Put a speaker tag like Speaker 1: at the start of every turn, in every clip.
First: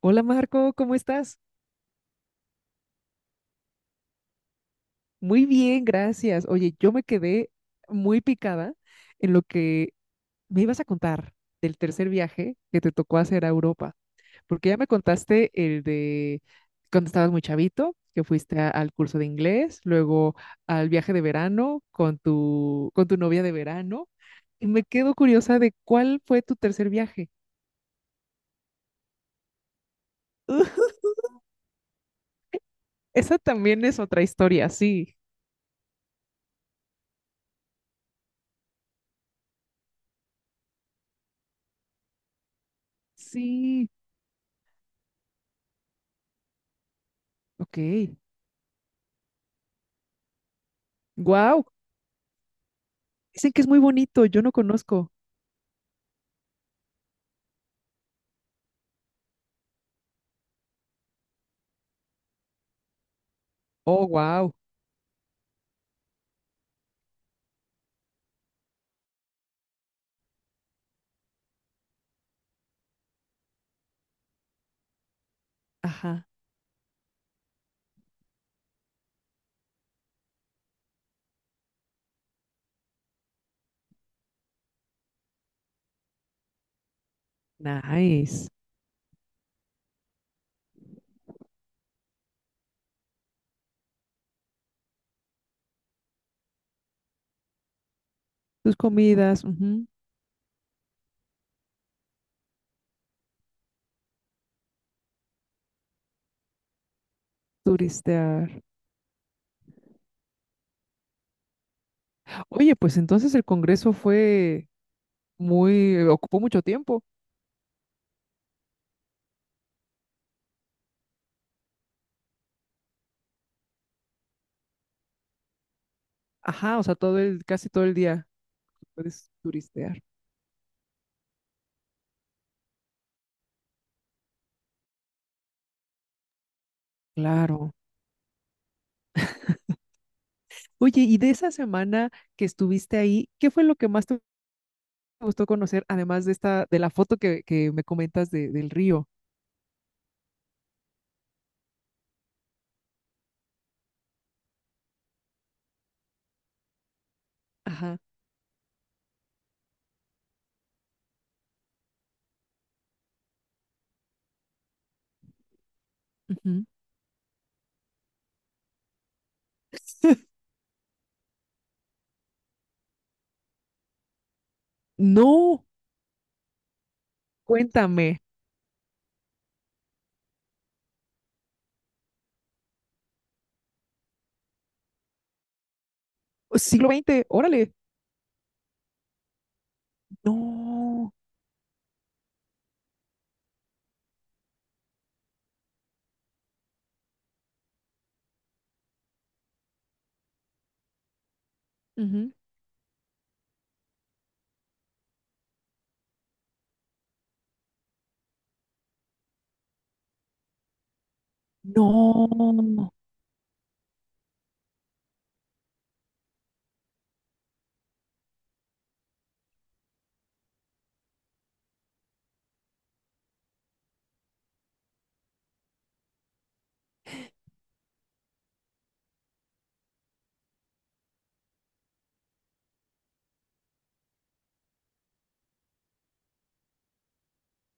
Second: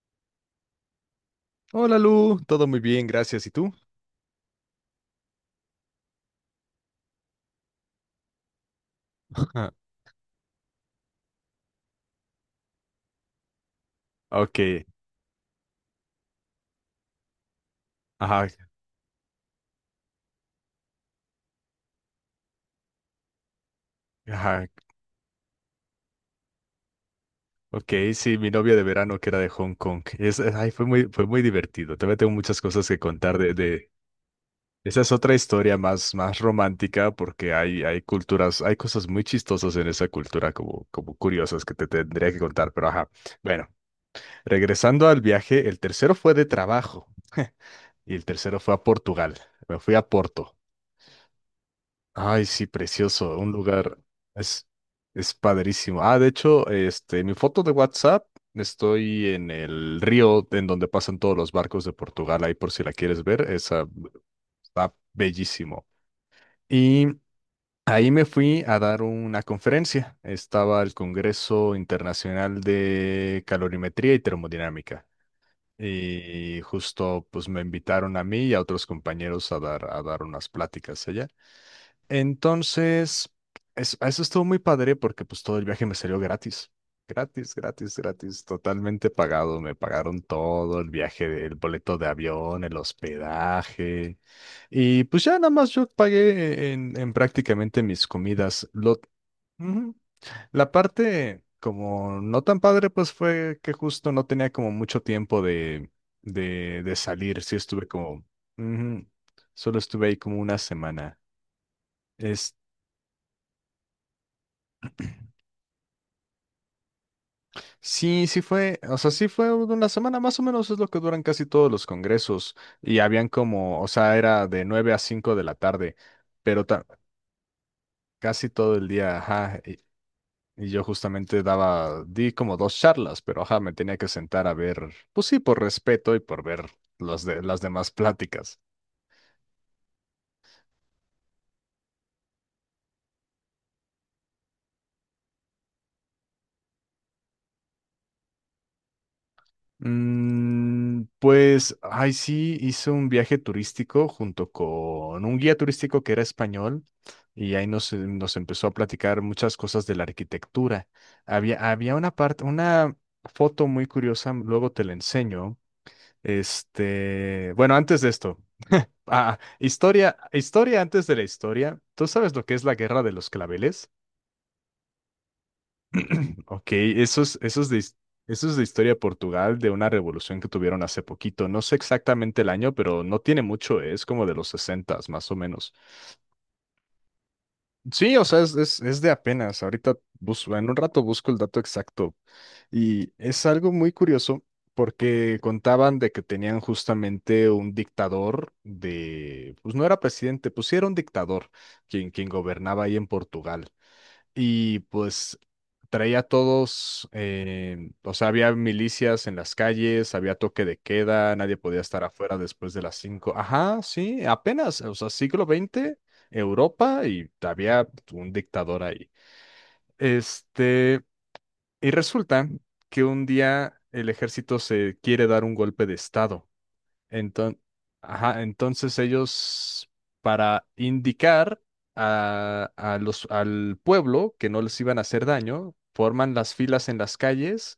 Speaker 1: Hola Marco, ¿cómo estás?
Speaker 2: Hola Lu, todo muy bien, gracias. ¿Y tú?
Speaker 1: Muy bien, gracias. Oye, yo me quedé muy picada en lo
Speaker 2: Ah,
Speaker 1: que me ibas a contar del tercer viaje que te tocó hacer a Europa,
Speaker 2: Ok,
Speaker 1: porque ya me contaste el de cuando estabas muy chavito, que
Speaker 2: ajá,
Speaker 1: fuiste al curso de inglés, luego al viaje de verano con con tu novia de verano,
Speaker 2: ajá,
Speaker 1: y me quedo curiosa de cuál fue tu tercer viaje.
Speaker 2: ok, sí, mi novia de verano que era de Hong Kong. Ay, fue muy, fue muy divertido. También tengo muchas cosas que contar
Speaker 1: Esa
Speaker 2: de,
Speaker 1: también
Speaker 2: de...
Speaker 1: es otra historia,
Speaker 2: Esa es
Speaker 1: sí.
Speaker 2: otra historia más, más romántica porque hay, culturas, hay cosas muy chistosas en esa cultura como curiosas que te tendría que contar, pero ajá. Bueno,
Speaker 1: Sí,
Speaker 2: regresando al viaje, el tercero fue de trabajo.
Speaker 1: ok.
Speaker 2: Y el tercero fue a Portugal. Me fui a Porto.
Speaker 1: Wow.
Speaker 2: Ay, sí, precioso,
Speaker 1: Dicen
Speaker 2: un
Speaker 1: que es muy
Speaker 2: lugar
Speaker 1: bonito, yo no
Speaker 2: es,
Speaker 1: conozco.
Speaker 2: es padrísimo. Ah, de hecho, este, mi foto de WhatsApp, estoy en el río en donde pasan todos los barcos de Portugal, ahí por si la quieres ver, esa
Speaker 1: Oh, wow.
Speaker 2: está bellísimo. Y ahí me fui a dar una conferencia. Estaba el Congreso Internacional de Calorimetría y Termodinámica.
Speaker 1: Ajá,
Speaker 2: Y justo pues me invitaron a mí y a otros compañeros a dar, unas pláticas allá. Entonces, eso estuvo muy padre porque pues todo el viaje me salió gratis. Gratis, gratis, gratis,
Speaker 1: nice.
Speaker 2: totalmente pagado. Me pagaron todo, el viaje, el boleto de avión, el hospedaje. Y pues ya nada más yo pagué en prácticamente mis comidas.
Speaker 1: Tus comidas, ujú.
Speaker 2: Ujú. La parte como no tan padre, pues fue que justo no tenía como mucho tiempo de salir. Sí estuve como,
Speaker 1: Turistear.
Speaker 2: ujú. Solo estuve ahí como una semana.
Speaker 1: Oye, pues entonces el congreso fue muy, ocupó mucho tiempo.
Speaker 2: Sí, sí fue, o sea, sí fue una semana más o menos, es lo que duran casi todos los congresos y habían como, o sea, era de 9 a 5 de la tarde, pero
Speaker 1: Ajá, o sea, todo el, casi todo el día
Speaker 2: casi todo el día,
Speaker 1: puedes
Speaker 2: ajá,
Speaker 1: turistear.
Speaker 2: y yo justamente di como dos charlas, pero ajá, me tenía que sentar a ver, pues sí, por respeto y por ver los de, las
Speaker 1: Claro.
Speaker 2: demás pláticas.
Speaker 1: Oye, y de esa semana que estuviste ahí, ¿qué fue lo que más te gustó conocer, además de esta, de la foto que me comentas del río?
Speaker 2: Mm, pues, ay, sí, hizo un viaje turístico junto con un guía turístico que era español y ahí nos, eh,
Speaker 1: Ajá.
Speaker 2: nos empezó a platicar muchas cosas de la arquitectura. Había una una foto muy curiosa, luego te la enseño.
Speaker 1: Ujú.
Speaker 2: Este, bueno, antes de esto, historia, historia antes de la historia. ¿Tú sabes lo que es la Guerra de los Claveles?
Speaker 1: No,
Speaker 2: Ok, esos, esos de, his-
Speaker 1: cuéntame.
Speaker 2: esos de historia de Portugal, de una revolución que tuvieron hace poquito. No sé exactamente el año, pero no tiene mucho, es como de los sesentas, más o menos.
Speaker 1: Siglo XX, órale.
Speaker 2: Sí, o sea, es, es de apenas. Ahorita busco, en un rato
Speaker 1: No.
Speaker 2: busco el dato exacto. Y es algo muy curioso porque contaban de que tenían justamente un dictador de, pues no era presidente, pues sí era un dictador quien
Speaker 1: Ujú.
Speaker 2: gobernaba ahí en Portugal y pues traía a todos, o sea, había milicias en las calles, había toque de queda, nadie podía estar afuera después de
Speaker 1: No.
Speaker 2: las cinco. Ajá, sí, apenas, o sea, siglo XX, Europa, y había un dictador ahí. Este, y resulta que un día el ejército se quiere dar un golpe de estado. Enton- ajá, entonces ellos, para indicar al pueblo que no les iban a hacer daño, forman las filas en las calles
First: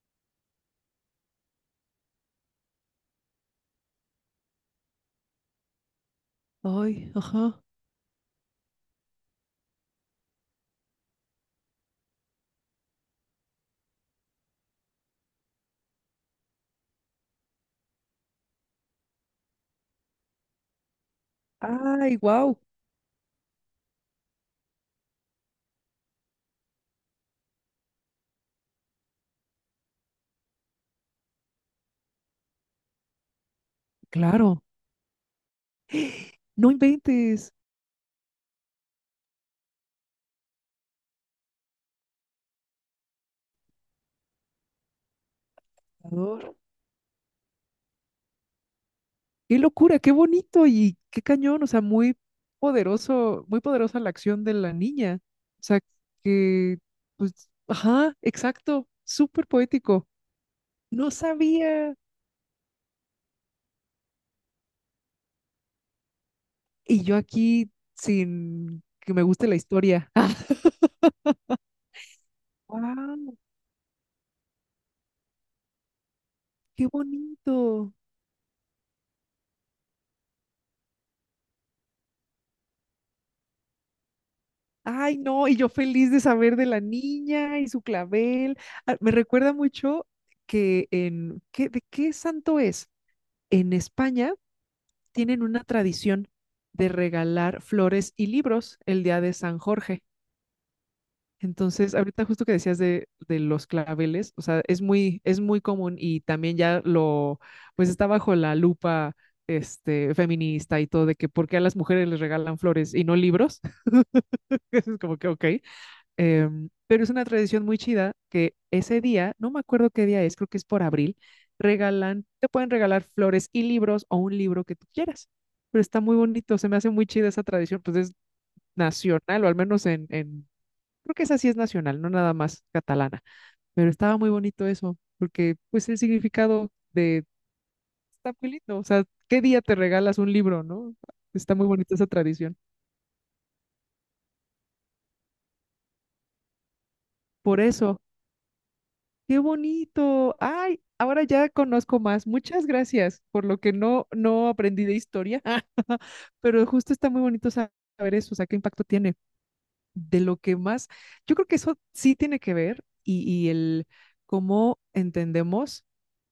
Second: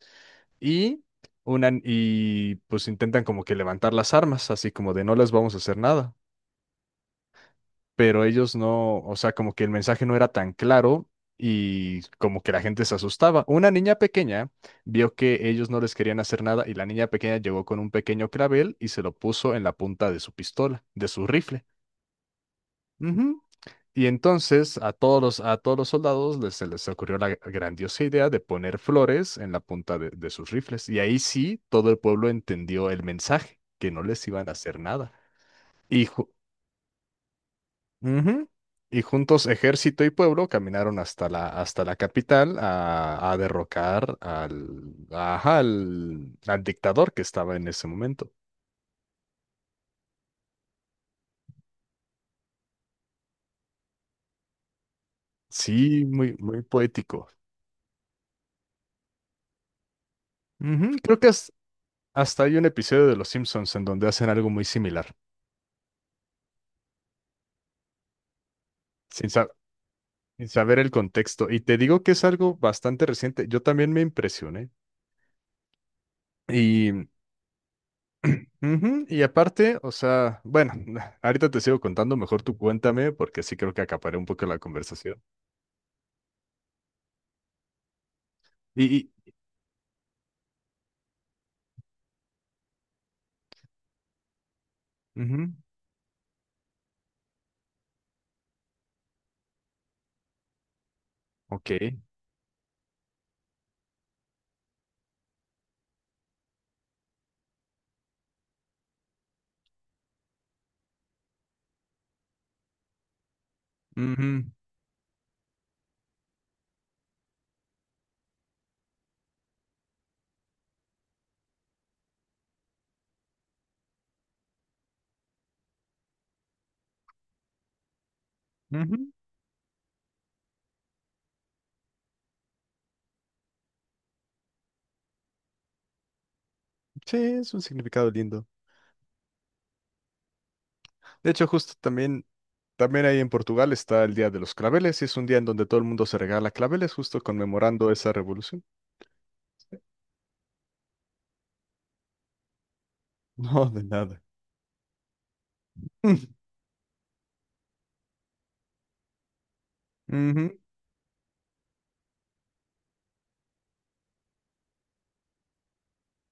Speaker 2: y, y pues intentan como que levantar las armas, así como de no les vamos a hacer nada,
Speaker 1: Ay, ajá.
Speaker 2: pero ellos no, o sea, como que el mensaje no era tan claro y como que la gente se asustaba. Una niña pequeña vio que ellos no les querían hacer nada y la niña pequeña llegó con un pequeño clavel y se lo puso en la punta de su pistola, de su rifle.
Speaker 1: Ay, wow.
Speaker 2: Ujú. Y entonces a todos los soldados les, se les ocurrió la grandiosa idea de poner flores en la punta de sus rifles. Y ahí sí, todo el pueblo entendió el mensaje, que no les iban
Speaker 1: Claro,
Speaker 2: a hacer nada. Y ju-
Speaker 1: no inventes.
Speaker 2: Ujú. Y juntos ejército y pueblo caminaron hasta hasta la capital a derrocar al, ajá, al,
Speaker 1: Ador.
Speaker 2: al dictador que estaba en ese momento.
Speaker 1: Qué locura, qué bonito y qué cañón. O sea, muy poderoso, muy poderosa la acción de la niña. O sea,
Speaker 2: Sí, muy, muy
Speaker 1: que,
Speaker 2: poético.
Speaker 1: pues, ajá, exacto. Súper poético.
Speaker 2: Ujú.
Speaker 1: No
Speaker 2: Creo que
Speaker 1: sabía.
Speaker 2: hasta hay un episodio de Los Simpsons en donde hacen algo muy similar,
Speaker 1: Y yo aquí sin que me
Speaker 2: sin, sa-
Speaker 1: guste la historia.
Speaker 2: sin saber el contexto. Y te digo que es algo bastante
Speaker 1: Wow,
Speaker 2: reciente. Yo también me impresioné.
Speaker 1: qué
Speaker 2: y
Speaker 1: bonito.
Speaker 2: Ujú. Y aparte, o sea, bueno, ahorita te sigo contando, mejor tú cuéntame, porque sí creo que acaparé un poco la
Speaker 1: Ay,
Speaker 2: conversación.
Speaker 1: no, y yo feliz de saber de la niña y su clavel.
Speaker 2: Y,
Speaker 1: Ah, me
Speaker 2: y
Speaker 1: recuerda mucho que en, ¿qué, de qué santo es? En España tienen
Speaker 2: ujú,
Speaker 1: una tradición de regalar flores y libros el día de San Jorge.
Speaker 2: ok.
Speaker 1: Entonces, ahorita justo que decías de los claveles, o sea, es muy común y también ya lo, pues está bajo la lupa, este, feminista y todo de que por qué a las mujeres les regalan flores y no libros.
Speaker 2: Ujú,
Speaker 1: Es como que, ok. Em, pero es una tradición muy chida que ese día, no me acuerdo qué día es, creo que es por abril, regalan, te pueden regalar flores y libros o un libro que tú quieras. Pero está muy bonito, se me hace muy chida esa tradición, pues es
Speaker 2: ujú.
Speaker 1: nacional, o al menos creo que esa sí es nacional, no nada más catalana. Pero estaba muy bonito eso, porque pues el significado
Speaker 2: Sí,
Speaker 1: de,
Speaker 2: es un significado
Speaker 1: está
Speaker 2: lindo.
Speaker 1: muy lindo, o sea, ¿qué día te regalas un libro, no?
Speaker 2: De hecho,
Speaker 1: Está muy
Speaker 2: justo
Speaker 1: bonita esa
Speaker 2: también,
Speaker 1: tradición.
Speaker 2: también ahí en Portugal está el Día de los Claveles, y es un día en donde todo el mundo se regala claveles, justo
Speaker 1: Por
Speaker 2: conmemorando
Speaker 1: eso.
Speaker 2: esa revolución.
Speaker 1: Qué
Speaker 2: Sí.
Speaker 1: bonito. Ay, ahora ya conozco más. Muchas gracias por lo
Speaker 2: No,
Speaker 1: que
Speaker 2: de nada.
Speaker 1: no aprendí de historia, pero justo está muy bonito saber eso, o sea, qué impacto tiene. De lo
Speaker 2: Ujú.
Speaker 1: que más, yo creo que eso sí tiene que ver y el cómo entendemos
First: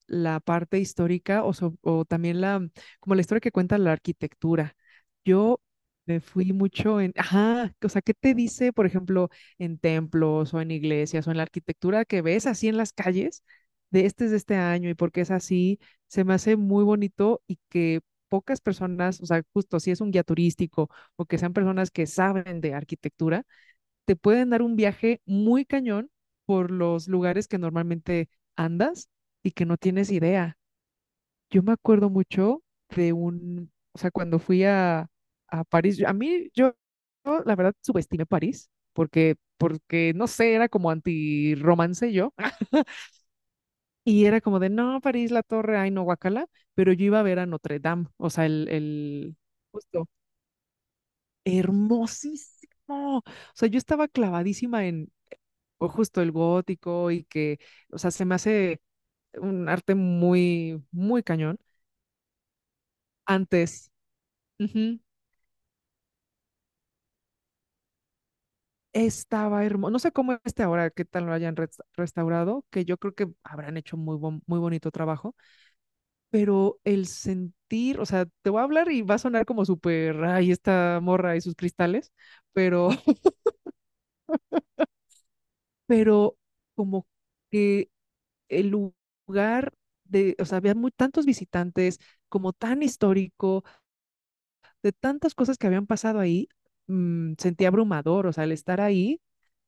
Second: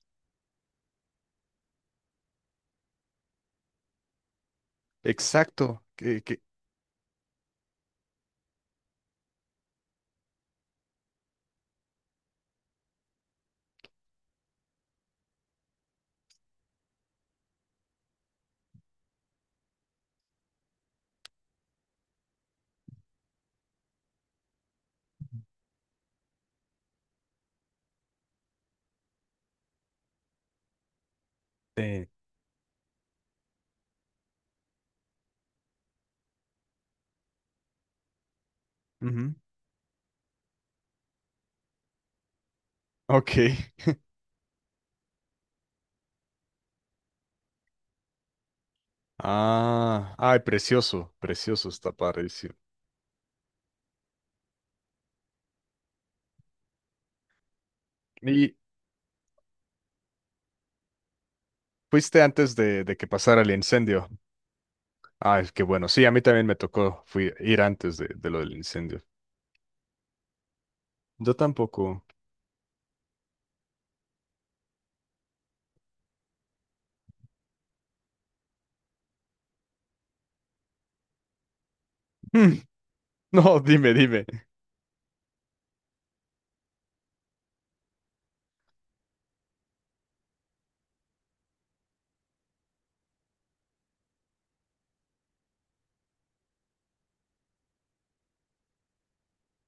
Speaker 1: la parte histórica o, o también la, como la historia que cuenta la arquitectura. Yo
Speaker 2: Exacto.
Speaker 1: me fui mucho en, ajá, o sea, ¿qué te dice, por ejemplo, en templos o en iglesias o en la arquitectura que ves así en las calles de este es de este año y por qué es así? Se me hace muy bonito y que pocas personas, o sea, justo si es un guía turístico o que sean personas que saben de arquitectura te pueden dar un viaje muy cañón por los lugares que normalmente andas y que no tienes idea. Yo me
Speaker 2: Eh,
Speaker 1: acuerdo mucho de un, o sea, cuando a París, yo, la verdad subestimé París
Speaker 2: ujú.
Speaker 1: porque, porque, no sé, era como anti-romance yo.
Speaker 2: Ok.
Speaker 1: Y era como de, no, París, la torre, ay, no, guacala, pero yo iba a ver a Notre Dame, o sea, justo,
Speaker 2: Ah, ay, precioso, precioso está parecido.
Speaker 1: hermosísimo. O sea, yo estaba clavadísima en, o justo el gótico y que, o sea, se me
Speaker 2: Y
Speaker 1: hace un arte muy, muy cañón.
Speaker 2: fuiste antes de que pasara el
Speaker 1: Antes,
Speaker 2: incendio.
Speaker 1: ujú,
Speaker 2: Ah, es que bueno, sí, a mí también me tocó ir antes de lo del incendio.
Speaker 1: estaba hermoso. No sé cómo este ahora, qué tal lo
Speaker 2: Yo
Speaker 1: hayan
Speaker 2: tampoco.
Speaker 1: restaurado, que yo creo que habrán hecho muy, muy bonito trabajo, pero el sentir, o sea, te voy a hablar y va a sonar como súper, ay, esta morra y sus cristales,
Speaker 2: Mm.
Speaker 1: pero,
Speaker 2: No, dime, dime.
Speaker 1: pero como que el lugar de, o sea, había muy, tantos visitantes, como tan histórico de tantas cosas que habían pasado ahí, sentí abrumador, o sea, el estar ahí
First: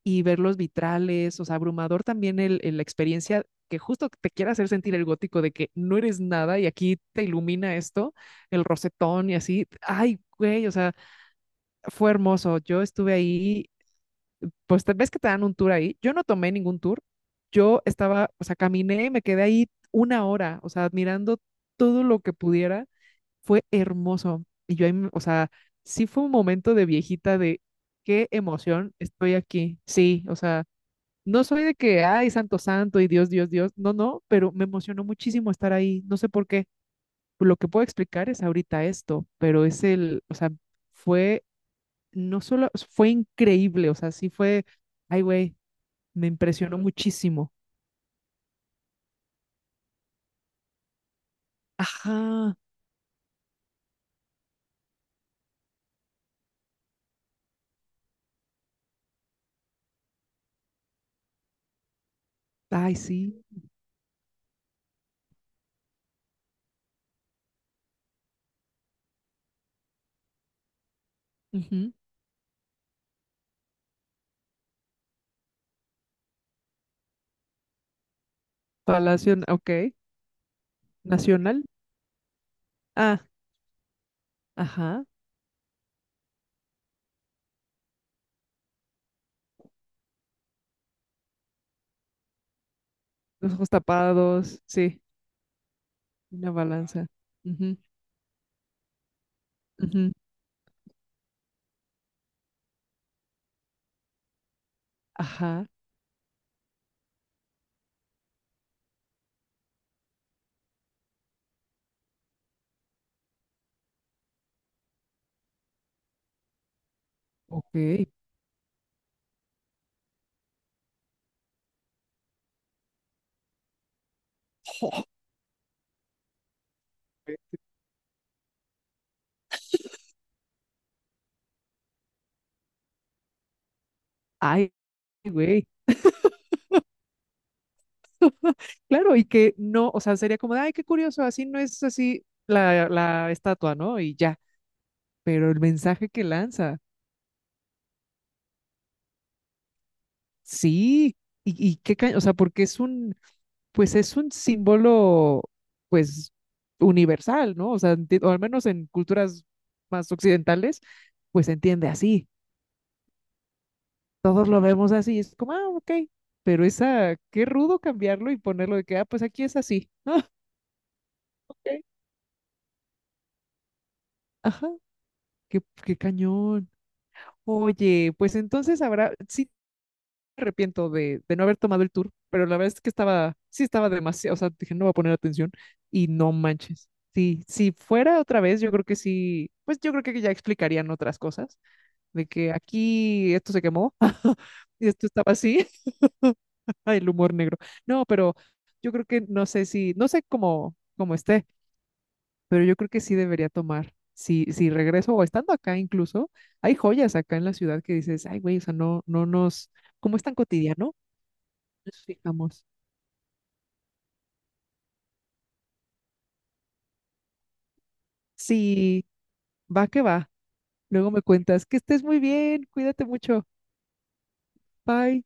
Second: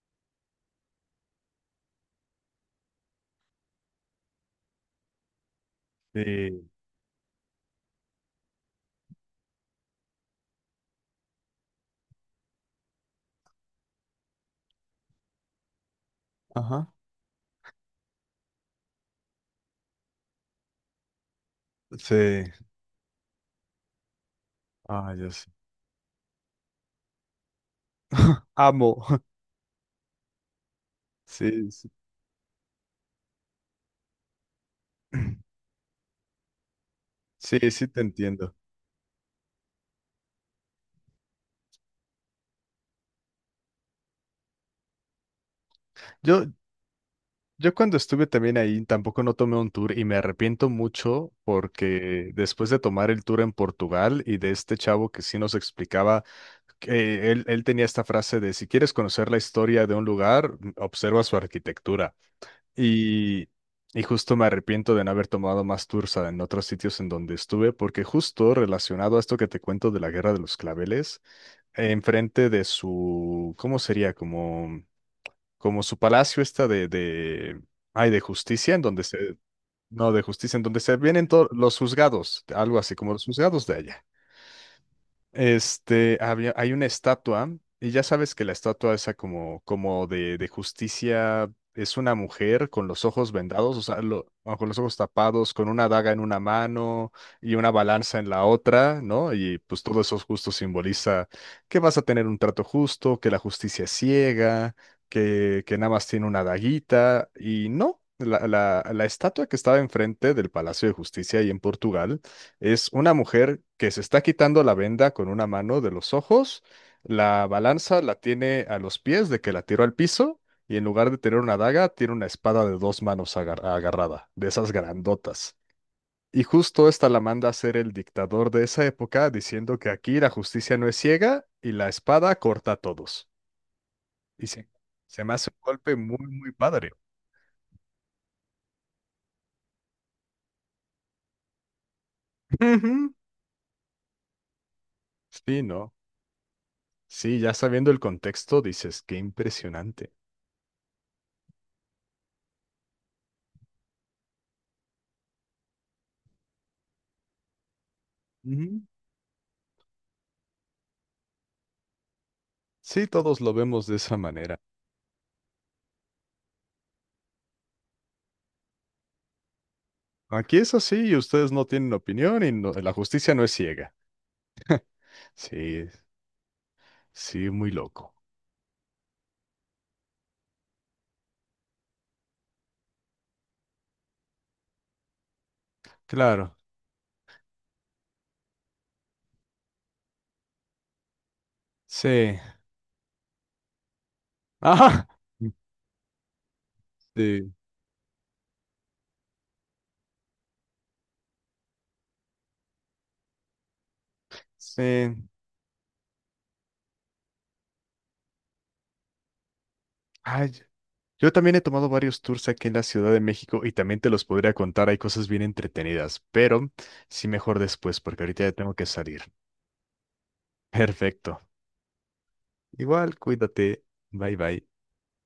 Speaker 1: y ver los vitrales, o sea, abrumador también la experiencia que justo te quiere hacer sentir el gótico de que no eres nada y
Speaker 2: Sí.
Speaker 1: aquí te ilumina esto, el rosetón y así. Ay, güey, o sea, fue hermoso. Yo estuve ahí, pues ves que te dan un tour ahí. Yo no tomé ningún
Speaker 2: Ajá.
Speaker 1: tour. Yo estaba, o sea, caminé, me quedé ahí una hora, o sea, admirando todo lo que
Speaker 2: Sí.
Speaker 1: pudiera fue hermoso. Y yo,
Speaker 2: Ah,
Speaker 1: o
Speaker 2: yo
Speaker 1: sea,
Speaker 2: sí.
Speaker 1: sí fue un momento de viejita de qué emoción
Speaker 2: Amo.
Speaker 1: estoy aquí. Sí, o sea, no soy
Speaker 2: Sí,
Speaker 1: de
Speaker 2: sí.
Speaker 1: que, ay, santo, santo y Dios, Dios, Dios. No, no, pero me emocionó muchísimo estar ahí. No sé por qué. Lo que
Speaker 2: Sí,
Speaker 1: puedo
Speaker 2: sí te
Speaker 1: explicar es
Speaker 2: entiendo.
Speaker 1: ahorita esto, pero es el, o sea, fue, no solo, fue increíble, o sea, sí fue, ay, güey, me
Speaker 2: Yo,
Speaker 1: impresionó muchísimo.
Speaker 2: Yo cuando estuve también ahí tampoco no tomé un tour y me arrepiento mucho porque
Speaker 1: Ajá,
Speaker 2: después de tomar el tour en Portugal y de este chavo que sí nos explicaba, que él tenía esta frase de si quieres conocer la historia de un lugar, observa su arquitectura.
Speaker 1: ay, sí.
Speaker 2: Y, y justo me arrepiento de no haber tomado más tours en otros sitios en donde estuve porque justo relacionado a esto que te cuento de la Guerra de los Claveles,
Speaker 1: Ujú.
Speaker 2: enfrente de su, ¿cómo sería? Como su palacio está ay, de justicia, en donde se,
Speaker 1: Palacio, ok.
Speaker 2: no, de justicia, en donde se vienen todos
Speaker 1: Nacional.
Speaker 2: los juzgados, algo así como
Speaker 1: Ah,
Speaker 2: los juzgados de allá.
Speaker 1: ajá.
Speaker 2: Este, había, hay una estatua, y ya sabes que la estatua esa como, como de justicia es una mujer con los ojos
Speaker 1: Los ojos
Speaker 2: vendados, o sea, o
Speaker 1: tapados,
Speaker 2: con los ojos
Speaker 1: sí,
Speaker 2: tapados, con una daga en una
Speaker 1: una balanza.
Speaker 2: mano y una
Speaker 1: Ujú,
Speaker 2: balanza en la otra, ¿no? Y pues todo
Speaker 1: ujú.
Speaker 2: eso justo simboliza que vas a tener un trato justo, que la justicia es ciega,
Speaker 1: Ajá,
Speaker 2: que nada más tiene una daguita, y no, la, la estatua que estaba enfrente del Palacio de Justicia ahí en Portugal es una mujer que se está quitando la venda con una mano de los ojos, la balanza
Speaker 1: ok.
Speaker 2: la tiene a los pies de que la tiró al piso y en lugar de tener una daga tiene una espada de dos manos agarrada, de esas grandotas. Y justo esta la manda a ser el dictador de esa época diciendo que aquí la justicia no es ciega y la espada corta a todos. Y sí,
Speaker 1: Ay,
Speaker 2: se me hace un
Speaker 1: güey.
Speaker 2: golpe muy, muy padre.
Speaker 1: Claro, y que no, o sea, sería como de, ay, qué curioso, así no es así la,
Speaker 2: Ujú.
Speaker 1: la estatua, ¿no? Y ya, pero el
Speaker 2: Sí, ¿no?
Speaker 1: mensaje que lanza,
Speaker 2: Sí, ya sabiendo el contexto dices, qué impresionante.
Speaker 1: sí, y qué, o sea, porque es un, pues es un símbolo, pues, universal, ¿no? O sea, o al menos en culturas más occidentales, pues se entiende así.
Speaker 2: Sí, todos lo vemos de esa
Speaker 1: Todos
Speaker 2: manera.
Speaker 1: lo vemos así, es como, ah, ok, pero esa, qué rudo cambiarlo y ponerlo de que, ah, pues aquí es así. Ah,
Speaker 2: Aquí es así y ustedes no
Speaker 1: ok,
Speaker 2: tienen opinión y la justicia no es ciega.
Speaker 1: ajá, qué,
Speaker 2: Sí,
Speaker 1: qué cañón.
Speaker 2: sí, muy
Speaker 1: Oye,
Speaker 2: loco.
Speaker 1: pues entonces habrá, sí me arrepiento de no haber tomado el tour, pero la verdad es que estaba, sí estaba demasiado, o sea, dije, no voy a poner atención y no
Speaker 2: Claro,
Speaker 1: manches. Sí, si fuera otra vez, yo creo que sí, pues yo creo que ya explicarían otras cosas, de
Speaker 2: sí.
Speaker 1: que aquí esto se quemó, y
Speaker 2: Ajá.
Speaker 1: esto estaba así. Ay, el humor
Speaker 2: Sí,
Speaker 1: negro. No, pero yo creo que no sé si, no sé cómo, cómo esté, pero yo creo que sí debería tomar. Si, si
Speaker 2: sí.
Speaker 1: regreso o estando acá incluso, hay joyas acá en la ciudad que dices, ay, güey, o sea, no, como es tan
Speaker 2: Ay,
Speaker 1: cotidiano,
Speaker 2: yo también he tomado
Speaker 1: nos
Speaker 2: varios tours
Speaker 1: fijamos.
Speaker 2: aquí en la Ciudad de México y también te los podría contar. Hay cosas bien entretenidas, pero sí mejor después porque ahorita ya tengo que
Speaker 1: Sí,
Speaker 2: salir.
Speaker 1: va que va. Luego me
Speaker 2: Perfecto.
Speaker 1: cuentas que estés muy bien, cuídate
Speaker 2: Igual,
Speaker 1: mucho.
Speaker 2: cuídate. Bye bye.
Speaker 1: Bye.